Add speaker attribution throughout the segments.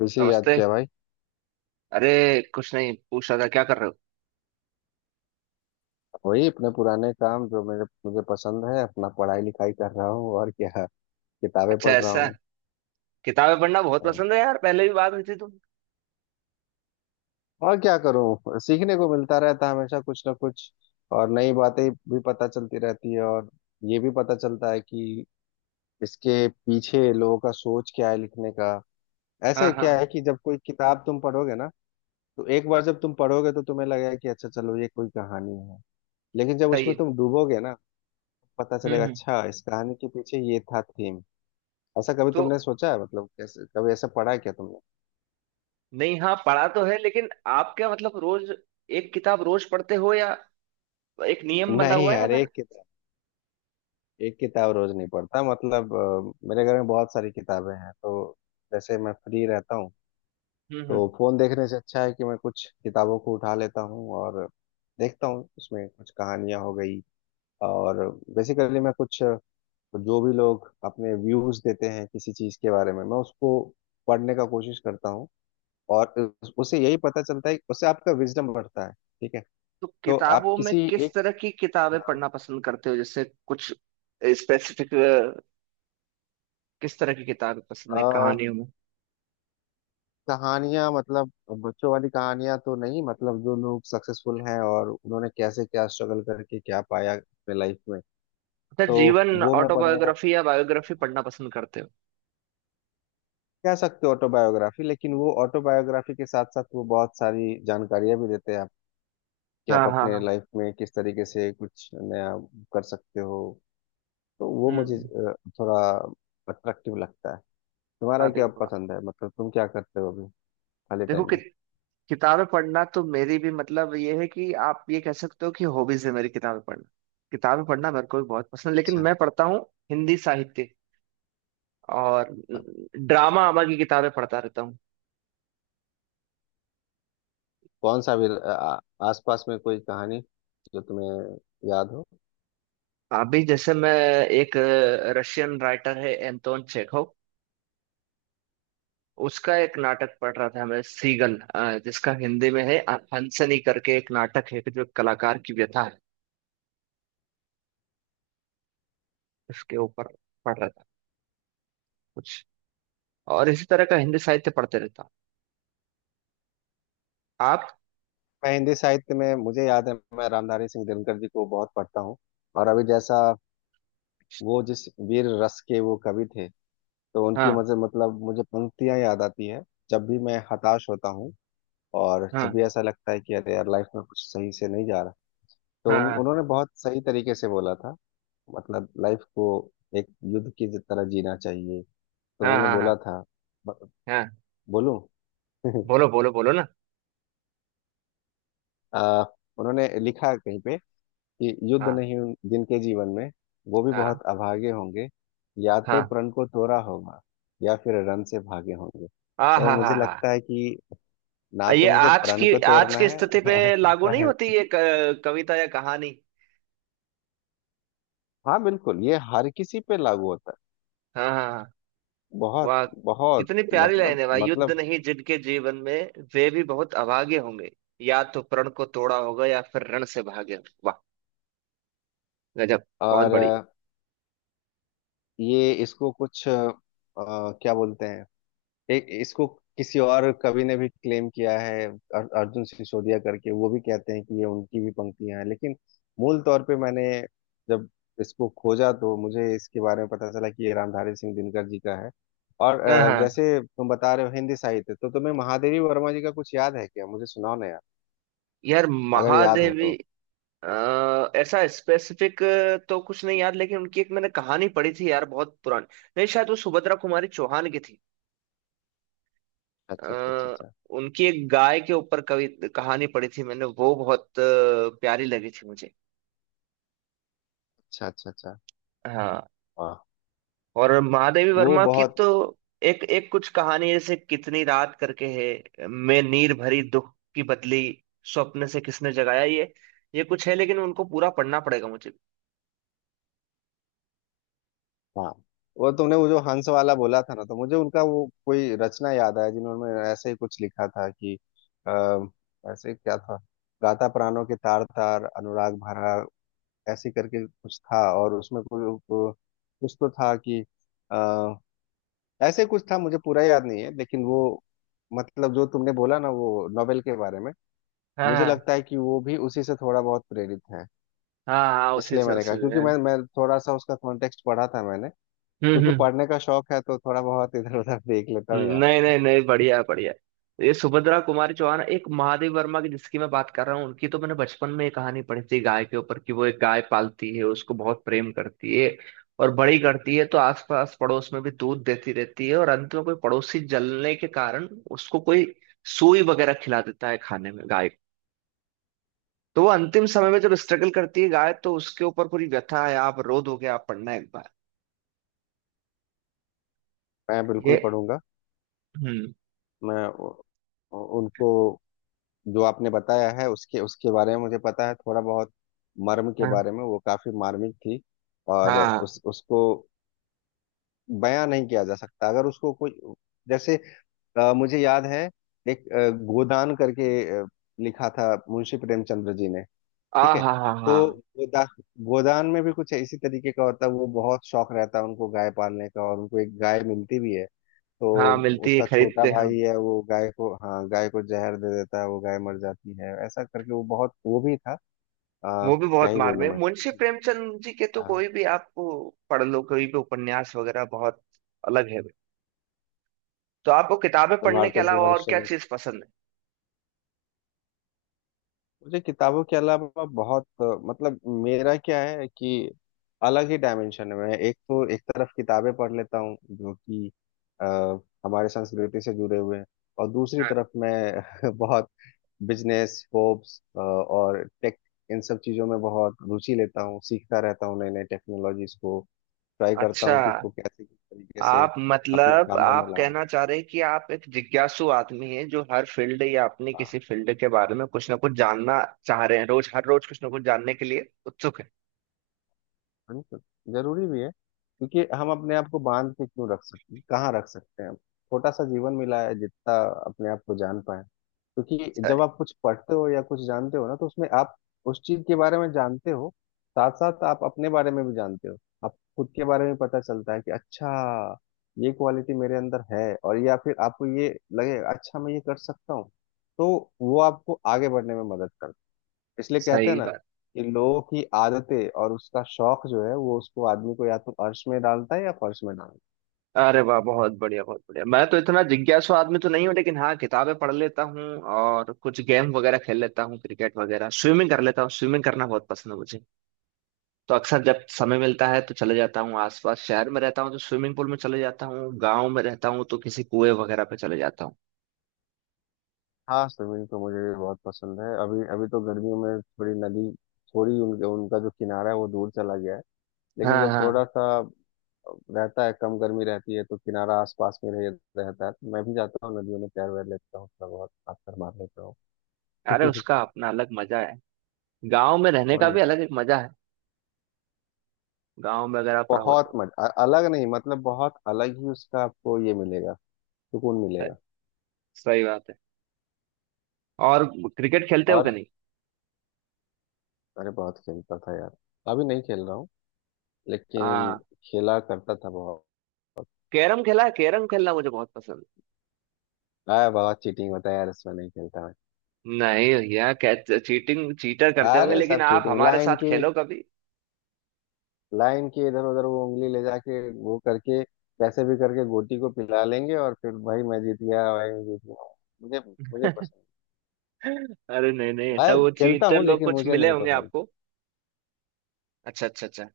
Speaker 1: वैसे ही याद
Speaker 2: नमस्ते।
Speaker 1: किया भाई।
Speaker 2: अरे, कुछ नहीं, पूछ रहा था क्या कर रहे हो।
Speaker 1: वही अपने पुराने काम जो मेरे मुझे पसंद है, अपना पढ़ाई लिखाई कर रहा हूँ और क्या, किताबें
Speaker 2: अच्छा,
Speaker 1: पढ़ रहा
Speaker 2: ऐसा।
Speaker 1: हूँ।
Speaker 2: किताबें पढ़ना बहुत
Speaker 1: और
Speaker 2: पसंद है यार, पहले भी बात हुई थी तुम।
Speaker 1: और क्या करूँ, सीखने को मिलता रहता है हमेशा कुछ ना कुछ। और नई बातें भी पता चलती रहती है, और ये भी पता चलता है कि इसके पीछे लोगों का सोच क्या है लिखने का।
Speaker 2: हाँ
Speaker 1: ऐसे
Speaker 2: हाँ
Speaker 1: क्या है
Speaker 2: हाँ,
Speaker 1: कि जब कोई किताब तुम पढ़ोगे ना, तो एक बार जब तुम पढ़ोगे तो तुम्हें लगेगा कि अच्छा चलो ये कोई कहानी है, लेकिन जब
Speaker 2: सही
Speaker 1: उसमें
Speaker 2: है।
Speaker 1: तुम डूबोगे ना, पता
Speaker 2: हम्म
Speaker 1: चलेगा
Speaker 2: हम्म
Speaker 1: अच्छा इस कहानी के पीछे ये था थीम। ऐसा कभी
Speaker 2: तो
Speaker 1: तुमने सोचा है, मतलब कैसे, कभी ऐसा पढ़ा है क्या तुमने?
Speaker 2: नहीं, हाँ पढ़ा तो है, लेकिन आप क्या मतलब रोज एक किताब रोज पढ़ते हो या एक नियम बंधा
Speaker 1: नहीं
Speaker 2: हुआ है या
Speaker 1: यार,
Speaker 2: फिर।
Speaker 1: एक किताब रोज नहीं पढ़ता, मतलब मेरे घर में बहुत सारी किताबें हैं, तो जैसे मैं फ्री रहता हूँ
Speaker 2: हम्म हम्म
Speaker 1: तो फोन देखने से अच्छा है कि मैं कुछ किताबों को उठा लेता हूँ और देखता हूँ, उसमें कुछ कहानियां हो गई, और बेसिकली मैं कुछ जो भी लोग अपने व्यूज देते हैं किसी चीज के बारे में, मैं उसको पढ़ने का कोशिश करता हूँ। और उससे यही पता चलता है, उससे आपका विजडम बढ़ता है, ठीक है।
Speaker 2: तो
Speaker 1: तो आप
Speaker 2: किताबों में
Speaker 1: किसी
Speaker 2: किस
Speaker 1: एक,
Speaker 2: तरह की किताबें
Speaker 1: हाँ,
Speaker 2: पढ़ना पसंद करते हो, जैसे कुछ स्पेसिफिक, किस तरह की किताबें पसंद है
Speaker 1: आ,
Speaker 2: कहानियों में।
Speaker 1: कहानियां मतलब बच्चों वाली कहानियां तो नहीं, मतलब जो लोग सक्सेसफुल हैं और उन्होंने कैसे क्या स्ट्रगल करके क्या पाया अपने लाइफ में।
Speaker 2: अच्छा,
Speaker 1: तो
Speaker 2: जीवन
Speaker 1: वो मैं पढ़ने का,
Speaker 2: ऑटोबायोग्राफी या बायोग्राफी पढ़ना पसंद करते हो।
Speaker 1: कह सकते हो ऑटोबायोग्राफी, लेकिन वो ऑटोबायोग्राफी के साथ साथ वो बहुत सारी जानकारियां भी देते हैं आप, कि
Speaker 2: हाँ
Speaker 1: आप
Speaker 2: हाँ
Speaker 1: अपने
Speaker 2: हाँ।
Speaker 1: लाइफ में किस तरीके से कुछ नया कर सकते हो। तो वो मुझे
Speaker 2: हम्म,
Speaker 1: थोड़ा अट्रैक्टिव लगता है। तुम्हारा
Speaker 2: अरे
Speaker 1: क्या
Speaker 2: वाह।
Speaker 1: पसंद है, मतलब तुम क्या करते हो अभी खाली
Speaker 2: देखो
Speaker 1: टाइम
Speaker 2: कि,
Speaker 1: में?
Speaker 2: किताबें पढ़ना तो मेरी भी, मतलब ये है कि आप ये कह सकते हो कि हॉबीज है मेरी, किताबें पढ़ना। किताबें पढ़ना मेरे को भी बहुत पसंद है, लेकिन
Speaker 1: अच्छा,
Speaker 2: मैं पढ़ता हूँ हिंदी साहित्य, और ड्रामा आमा की किताबें पढ़ता रहता हूँ।
Speaker 1: कौन सा भी आसपास में कोई कहानी जो तुम्हें याद हो?
Speaker 2: अभी जैसे मैं एक रशियन राइटर है, एंटोन चेखव, उसका एक नाटक पढ़ रहा था मैं सीगन, जिसका हिंदी में है हंसनी करके, एक नाटक है कि जो एक कलाकार की व्यथा है, उसके ऊपर पढ़ रहा था कुछ, और इसी तरह का हिंदी साहित्य पढ़ते रहता हूँ आप।
Speaker 1: मैं हिंदी साहित्य में, मुझे याद है, मैं रामधारी सिंह दिनकर जी को बहुत पढ़ता हूँ। और अभी जैसा, वो जिस वीर रस के वो कवि थे, तो उनकी
Speaker 2: हाँ
Speaker 1: मजे मतलब मुझे पंक्तियां याद आती है जब भी मैं हताश होता हूँ और जब
Speaker 2: हाँ
Speaker 1: भी ऐसा लगता है कि अरे यार लाइफ में कुछ सही से नहीं जा रहा। तो
Speaker 2: हाँ
Speaker 1: उन्होंने बहुत सही तरीके से बोला था मतलब लाइफ को एक युद्ध की तरह जीना चाहिए। तो
Speaker 2: हाँ।
Speaker 1: उन्होंने
Speaker 2: हाँ, हाँ
Speaker 1: बोला
Speaker 2: हाँ
Speaker 1: था, ब-
Speaker 2: हाँ,
Speaker 1: बोलूं?
Speaker 2: बोलो बोलो बोलो ना।
Speaker 1: आ, उन्होंने लिखा कहीं पे कि युद्ध
Speaker 2: हाँ
Speaker 1: नहीं जिनके जीवन में, वो भी
Speaker 2: हाँ
Speaker 1: बहुत अभागे होंगे, या तो
Speaker 2: हाँ।
Speaker 1: प्रण को तोड़ा होगा या फिर रण से भागे होंगे।
Speaker 2: आ
Speaker 1: तो
Speaker 2: हाँ
Speaker 1: मुझे
Speaker 2: हाँ हाँ।
Speaker 1: लगता है कि ना
Speaker 2: ये
Speaker 1: तो मुझे
Speaker 2: आज
Speaker 1: प्रण
Speaker 2: की
Speaker 1: को तोड़ना है
Speaker 2: स्थिति पे लागू
Speaker 1: लगता
Speaker 2: नहीं
Speaker 1: है।
Speaker 2: होती ये कविता या कहानी।
Speaker 1: हाँ बिल्कुल, ये हर किसी पे लागू होता
Speaker 2: हाँ हाँ हाँ,
Speaker 1: है, बहुत
Speaker 2: वाह।
Speaker 1: बहुत
Speaker 2: कितनी प्यारी
Speaker 1: मतलब।
Speaker 2: लाइन है भाई, युद्ध
Speaker 1: मतलब
Speaker 2: नहीं जिनके जीवन में, वे भी बहुत अभागे होंगे, या तो प्रण को तोड़ा होगा या फिर रण से भागे होंगे। वाह, गजब, बहुत
Speaker 1: और
Speaker 2: बढ़िया।
Speaker 1: ये इसको कुछ क्या बोलते हैं, एक इसको किसी और कवि ने भी क्लेम किया है, अर्जुन सिसोदिया करके, वो भी कहते हैं कि ये उनकी भी पंक्तियां हैं, लेकिन मूल तौर पे मैंने जब इसको खोजा तो मुझे इसके बारे में पता चला कि ये रामधारी सिंह दिनकर जी का है। और
Speaker 2: हाँ हाँ,
Speaker 1: जैसे तुम बता रहे हो हिंदी साहित्य, तो तुम्हें महादेवी वर्मा जी का कुछ याद है क्या? मुझे सुनाओ ना यार,
Speaker 2: यार
Speaker 1: अगर याद हो
Speaker 2: महादेवी।
Speaker 1: तो।
Speaker 2: ऐसा स्पेसिफिक तो कुछ नहीं यार, लेकिन उनकी एक मैंने कहानी पढ़ी थी यार, बहुत पुरानी, नहीं शायद वो सुभद्रा कुमारी चौहान की थी।
Speaker 1: अच्छा अच्छा अच्छा
Speaker 2: आ,
Speaker 1: अच्छा,
Speaker 2: उनकी एक गाय के ऊपर कवि कहानी पढ़ी थी मैंने, वो बहुत प्यारी लगी थी मुझे।
Speaker 1: अच्छा अच्छा अच्छा,
Speaker 2: हाँ,
Speaker 1: वाह।
Speaker 2: और महादेवी
Speaker 1: वो
Speaker 2: वर्मा की
Speaker 1: बहुत,
Speaker 2: तो एक एक कुछ कहानी है, जैसे कितनी रात करके है, मैं नीर भरी दुख की बदली, स्वप्न से किसने जगाया, ये कुछ है, लेकिन उनको पूरा पढ़ना पड़ेगा मुझे।
Speaker 1: हाँ। वो तुमने वो जो हंस वाला बोला था ना, तो मुझे उनका वो कोई रचना याद आया जिन्होंने ऐसे ही कुछ लिखा था कि अः ऐसे ही क्या था, गाता प्राणों के तार तार अनुराग भरा, ऐसे करके कुछ था और उसमें कुछ कुछ तो था कि अः ऐसे कुछ था। मुझे पूरा याद नहीं है, लेकिन वो मतलब जो तुमने बोला ना वो नोवेल के बारे में, मुझे
Speaker 2: हाँ
Speaker 1: लगता है कि वो भी उसी से थोड़ा बहुत प्रेरित है।
Speaker 2: हाँ हाँ, उसी
Speaker 1: इसलिए
Speaker 2: से
Speaker 1: मैंने
Speaker 2: उसी
Speaker 1: कहा क्योंकि
Speaker 2: से।
Speaker 1: मैं थोड़ा सा उसका कॉन्टेक्स्ट पढ़ा था मैंने,
Speaker 2: हम्म
Speaker 1: क्योंकि
Speaker 2: हम्म
Speaker 1: पढ़ने का शौक है तो थोड़ा बहुत इधर उधर देख लेता हूँ यार।
Speaker 2: नहीं नहीं नहीं, बढ़िया है, बढ़िया है। ये सुभद्रा कुमारी चौहान, एक महादेव वर्मा की जिसकी मैं बात कर रहा हूँ, उनकी तो मैंने बचपन में ये कहानी पढ़ी थी गाय के ऊपर, कि वो एक गाय पालती है, उसको बहुत प्रेम करती है और बड़ी करती है, तो आसपास पड़ोस में भी दूध देती रहती है, और अंत में कोई पड़ोसी जलने के कारण उसको कोई सुई वगैरह खिला देता है खाने में गाय को। तो वो अंतिम समय में जब स्ट्रगल करती है गाय, तो उसके ऊपर पूरी व्यथा है, आप रो दोगे, आप पढ़ना एक बार
Speaker 1: मैं
Speaker 2: ये।
Speaker 1: बिल्कुल पढ़ूंगा।
Speaker 2: हम्म,
Speaker 1: मैं उ- उनको जो आपने बताया है, उसके उसके बारे में मुझे पता है थोड़ा बहुत, मर्म के
Speaker 2: हाँ
Speaker 1: बारे में, वो काफी मार्मिक थी। और
Speaker 2: हाँ।
Speaker 1: उस उसको बयां नहीं किया जा सकता अगर उसको कोई। जैसे मुझे याद है, एक गोदान करके अ, लिखा था मुंशी प्रेमचंद्र जी ने,
Speaker 2: आ
Speaker 1: ठीक है।
Speaker 2: हा हा
Speaker 1: तो
Speaker 2: हा।
Speaker 1: गोदा गोदान में भी कुछ इसी तरीके का होता है, वो बहुत शौक रहता है उनको गाय पालने का, और उनको एक गाय मिलती भी है। तो
Speaker 2: हाँ, मिलती है,
Speaker 1: उसका छोटा
Speaker 2: खरीदते हैं।
Speaker 1: भाई है वो गाय को, हाँ, गाय को जहर दे देता है, वो गाय मर जाती है। ऐसा करके वो बहुत वो भी था, आ,
Speaker 2: वो भी
Speaker 1: क्या
Speaker 2: बहुत
Speaker 1: ही
Speaker 2: मार
Speaker 1: बोलूं
Speaker 2: में,
Speaker 1: मैं।
Speaker 2: मुंशी प्रेमचंद जी के तो
Speaker 1: हाँ,
Speaker 2: कोई भी आपको पढ़ लो, कोई भी उपन्यास वगैरह, बहुत अलग है। तो आपको किताबें पढ़ने के
Speaker 1: भारतेंदु
Speaker 2: अलावा और क्या
Speaker 1: हरिश्चंद्र।
Speaker 2: चीज पसंद
Speaker 1: मुझे किताबों के अलावा बहुत, मतलब मेरा क्या है कि अलग ही डायमेंशन में है मैं, एक तो एक तरफ किताबें पढ़ लेता हूँ जो कि अ, हमारे संस्कृति से जुड़े हुए हैं, और दूसरी
Speaker 2: है। हाँ।
Speaker 1: तरफ मैं बहुत बिजनेस होप्स और टेक, इन सब चीज़ों में बहुत रुचि लेता हूँ, सीखता रहता हूँ नई नई टेक्नोलॉजीज को, ट्राई करता
Speaker 2: अच्छा,
Speaker 1: हूँ कि इसको कैसे किस तरीके से
Speaker 2: आप
Speaker 1: अपने
Speaker 2: मतलब
Speaker 1: कामों में
Speaker 2: आप
Speaker 1: लाऊं।
Speaker 2: कहना चाह रहे हैं कि आप एक जिज्ञासु आदमी हैं, जो हर फील्ड या अपनी
Speaker 1: हाँ।
Speaker 2: किसी फील्ड के बारे में कुछ ना कुछ जानना चाह रहे हैं, रोज हर रोज कुछ ना कुछ जानने के लिए उत्सुक है
Speaker 1: बिल्कुल, जरूरी भी है क्योंकि हम अपने आप को बांध के क्यों रख सकते हैं, कहाँ रख सकते हैं, छोटा सा जीवन मिला है, जितना अपने आप को जान पाए। क्योंकि
Speaker 2: सही,
Speaker 1: जब आप कुछ पढ़ते हो या कुछ जानते हो ना, तो उसमें आप उस चीज के बारे में जानते हो, साथ साथ आप अपने बारे में भी जानते हो। आप खुद के बारे में पता चलता है कि अच्छा ये क्वालिटी मेरे अंदर है, और या फिर आपको ये लगे अच्छा मैं ये कर सकता हूँ, तो वो आपको आगे बढ़ने में मदद करता है। इसलिए कहते हैं
Speaker 2: सही
Speaker 1: ना
Speaker 2: बात।
Speaker 1: कि लोगों की आदतें और उसका शौक जो है वो उसको, आदमी को या तो अर्श में डालता है या फर्श में डालता है।
Speaker 2: अरे वाह, बहुत बढ़िया, बहुत बढ़िया। मैं तो इतना जिज्ञासु आदमी तो नहीं हूँ, लेकिन हाँ किताबें पढ़ लेता हूँ, और कुछ गेम वगैरह खेल लेता हूँ, क्रिकेट वगैरह, स्विमिंग कर लेता हूँ, स्विमिंग करना बहुत पसंद है मुझे। तो अक्सर जब समय मिलता है तो चले जाता हूँ, आसपास शहर में रहता हूँ तो स्विमिंग पूल में चले जाता हूँ, गाँव में रहता हूँ तो किसी कुएं वगैरह पे चले जाता हूँ।
Speaker 1: हाँ स्विमिंग तो मुझे भी बहुत पसंद है। अभी अभी तो गर्मियों में थोड़ी नदी, थोड़ी उनका जो किनारा है वो दूर चला गया है, लेकिन
Speaker 2: हाँ
Speaker 1: जब
Speaker 2: हाँ,
Speaker 1: थोड़ा सा रहता है, कम गर्मी रहती है, तो किनारा आसपास में रहता है, तो मैं भी जाता हूँ नदियों में, तैर वैर लेता हूँ, थोड़ा बहुत पत्थर मार लेता
Speaker 2: अरे
Speaker 1: हूँ।
Speaker 2: उसका अपना अलग मजा है, गाँव में रहने
Speaker 1: और
Speaker 2: का
Speaker 1: नहीं
Speaker 2: भी
Speaker 1: तो
Speaker 2: अलग एक मजा है, गाँव में अगर आप रहो
Speaker 1: बहुत
Speaker 2: तो।
Speaker 1: मजा अलग नहीं, मतलब बहुत अलग ही उसका आपको ये मिलेगा, सुकून मिलेगा।
Speaker 2: सही बात है। और क्रिकेट खेलते हो कि
Speaker 1: और
Speaker 2: नहीं।
Speaker 1: अरे बहुत खेलता था यार, अभी नहीं खेल रहा हूँ, लेकिन
Speaker 2: हाँ,
Speaker 1: खेला करता था बहुत।
Speaker 2: कैरम खेला है, कैरम खेलना मुझे बहुत पसंद है।
Speaker 1: अरे बहुत चीटिंग होता है यार इसमें, नहीं खेलता मैं।
Speaker 2: नहीं भैया, क्या चीटिंग, चीटर करते होंगे,
Speaker 1: अरे
Speaker 2: लेकिन
Speaker 1: सब
Speaker 2: आप
Speaker 1: चीटिंग,
Speaker 2: हमारे
Speaker 1: लाइन
Speaker 2: साथ
Speaker 1: की
Speaker 2: खेलो कभी।
Speaker 1: लाइन की इधर उधर वो उंगली ले जाके वो करके कैसे भी करके गोटी को पिला लेंगे, और फिर भाई मैं जीत गया, भाई मैं जीत गया। मुझे, मुझे पसंद,
Speaker 2: अरे नहीं नहीं, ऐसा
Speaker 1: अरे
Speaker 2: वो
Speaker 1: खेलता
Speaker 2: चीटर
Speaker 1: हूँ
Speaker 2: लोग
Speaker 1: लेकिन
Speaker 2: कुछ
Speaker 1: मुझे
Speaker 2: मिले
Speaker 1: नहीं
Speaker 2: होंगे
Speaker 1: पसंद।
Speaker 2: आपको। अच्छा अच्छा अच्छा,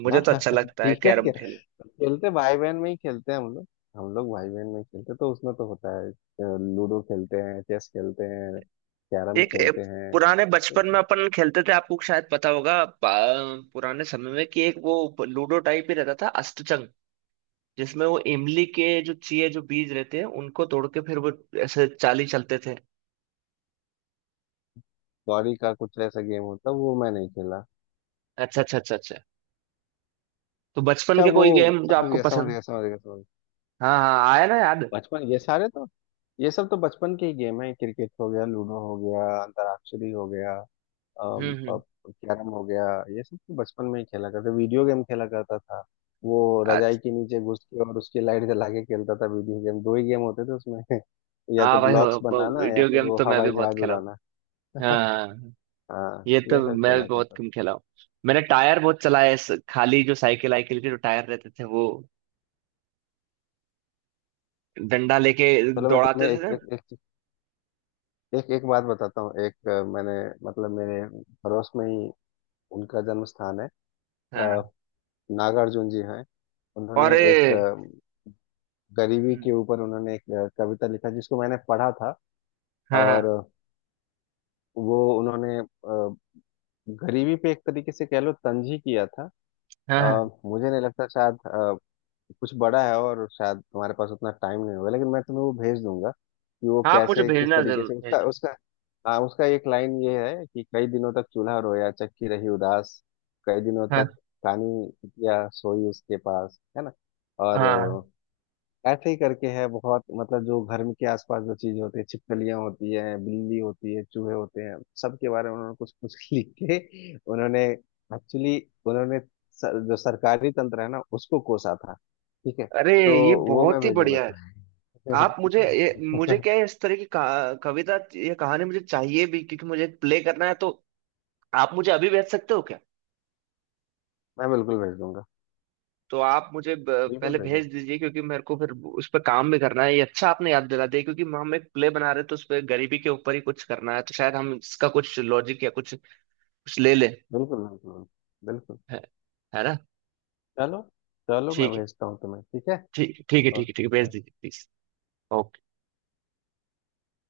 Speaker 2: मुझे
Speaker 1: हाँ
Speaker 2: तो
Speaker 1: हाँ,
Speaker 2: अच्छा
Speaker 1: हाँ,
Speaker 2: लगता है
Speaker 1: ठीक है
Speaker 2: कैरम
Speaker 1: क्या,
Speaker 2: खेल।
Speaker 1: खेलते भाई बहन में ही खेलते हैं हम लोग। हम लोग भाई बहन में ही खेलते हैं, तो उसमें तो होता है लूडो खेलते हैं, चेस खेलते हैं, कैरम
Speaker 2: एक
Speaker 1: खेलते हैं।
Speaker 2: पुराने बचपन में अपन खेलते थे, आपको शायद पता होगा, पुराने समय में, कि एक वो लूडो टाइप ही रहता था अष्टचंग, जिसमें वो इमली के जो चाहिए जो बीज रहते हैं, उनको तोड़ के फिर वो ऐसे चाली चलते थे।
Speaker 1: कौड़ी का कुछ ऐसा गेम होता है वो मैं नहीं खेला।
Speaker 2: अच्छा अच्छा अच्छा अच्छा, तो बचपन
Speaker 1: अच्छा
Speaker 2: के
Speaker 1: वो,
Speaker 2: कोई गेम जो
Speaker 1: समझ
Speaker 2: आपको
Speaker 1: गया समझ
Speaker 2: पसंद।
Speaker 1: गया समझ गया समझ गया।
Speaker 2: हाँ हाँ, आया ना याद।
Speaker 1: बचपन, ये सारे तो, ये सब तो बचपन के ही गेम है, क्रिकेट हो गया, लूडो हो गया, अंतराक्षरी हो गया,
Speaker 2: हम्म,
Speaker 1: कैरम हो गया। ये सब तो बचपन में ही खेला करते, वीडियो गेम खेला करता था वो,
Speaker 2: अच्छा।
Speaker 1: रजाई के नीचे घुस के और उसकी लाइट जला के खेलता था वीडियो गेम। दो ही गेम होते थे उसमें, या तो
Speaker 2: हाँ भाई,
Speaker 1: ब्लॉक्स
Speaker 2: वो
Speaker 1: बनाना या
Speaker 2: वीडियो
Speaker 1: फिर
Speaker 2: गेम
Speaker 1: वो
Speaker 2: तो मैं भी
Speaker 1: हवाई
Speaker 2: बहुत
Speaker 1: जहाज
Speaker 2: खेला हूँ।
Speaker 1: उड़ाना।
Speaker 2: हाँ,
Speaker 1: हाँ
Speaker 2: ये तो
Speaker 1: ये सब
Speaker 2: मैं भी
Speaker 1: खेला
Speaker 2: बहुत
Speaker 1: करता
Speaker 2: गेम
Speaker 1: था।
Speaker 2: खेला हूँ। मैंने टायर बहुत चलाया है, खाली जो साइकिल आइकिल के जो टायर रहते थे, वो डंडा लेके
Speaker 1: चलो मैं
Speaker 2: दौड़ाते
Speaker 1: तुम्हें
Speaker 2: थे
Speaker 1: एक
Speaker 2: ना।
Speaker 1: एक एक एक, एक बात बताता हूँ। एक मैंने, मतलब मेरे पड़ोस में ही उनका जन्म स्थान है,
Speaker 2: हाँ,
Speaker 1: अ, नागार्जुन जी हैं।
Speaker 2: और
Speaker 1: उन्होंने एक गरीबी
Speaker 2: हम्म,
Speaker 1: के ऊपर उन्होंने एक कविता लिखा जिसको मैंने पढ़ा था,
Speaker 2: हाँ
Speaker 1: और
Speaker 2: हाँ
Speaker 1: वो उन्होंने गरीबी पे एक तरीके से कह लो तंज ही किया था।
Speaker 2: हाँ हाँ,
Speaker 1: अ, मुझे नहीं लगता शायद कुछ बड़ा है और शायद तुम्हारे पास उतना टाइम नहीं होगा, लेकिन मैं तुम्हें वो भेज दूंगा कि वो
Speaker 2: हाँ, आप मुझे
Speaker 1: कैसे किस
Speaker 2: भेजना,
Speaker 1: तरीके
Speaker 2: जरूर
Speaker 1: से उसका
Speaker 2: भेजना।
Speaker 1: उसका, हाँ उसका एक लाइन ये है कि कई दिनों तक चूल्हा रोया चक्की रही उदास, कई दिनों
Speaker 2: हाँ
Speaker 1: तक कानी या सोई उसके पास, है ना। और
Speaker 2: हाँ,
Speaker 1: ऐसे ही करके है बहुत, मतलब जो घर में के आसपास जो चीजें होती है, छिपकलियां होती है, बिल्ली होती है, चूहे होते हैं, सबके बारे में उन्होंने कुछ कुछ लिख के, उन्होंने एक्चुअली उन्होंने सर, जो सरकारी तंत्र है ना उसको कोसा था, ठीक है।
Speaker 2: अरे
Speaker 1: तो
Speaker 2: ये
Speaker 1: वो मैं
Speaker 2: बहुत ही
Speaker 1: भेजूंगा
Speaker 2: बढ़िया है।
Speaker 1: था,
Speaker 2: आप मुझे ये, मुझे क्या है, इस तरह की कविता या कहानी मुझे चाहिए भी, क्योंकि मुझे प्ले करना है, तो आप मुझे अभी भेज सकते हो क्या।
Speaker 1: मैं बिल्कुल भेज दूंगा,
Speaker 2: तो आप मुझे
Speaker 1: बिल्कुल
Speaker 2: पहले
Speaker 1: भेज दूंगा,
Speaker 2: भेज दीजिए, क्योंकि मेरे को फिर उस पर काम भी करना है, ये अच्छा आपने याद दिला दिया, क्योंकि हम एक प्ले बना रहे हैं, तो उस पर गरीबी के ऊपर ही कुछ करना है, तो शायद हम इसका कुछ लॉजिक या कुछ कुछ ले ले
Speaker 1: बिल्कुल, बिल्कुल, बिल्कुल।
Speaker 2: है, है ना।
Speaker 1: चलो, चलो मैं
Speaker 2: ठीक है,
Speaker 1: भेजता हूँ तुम्हें, ठीक है।
Speaker 2: ठीक है ठीक है ठीक है ठीक
Speaker 1: ओके,
Speaker 2: है, भेज
Speaker 1: बाय।
Speaker 2: दीजिए प्लीज। ओके।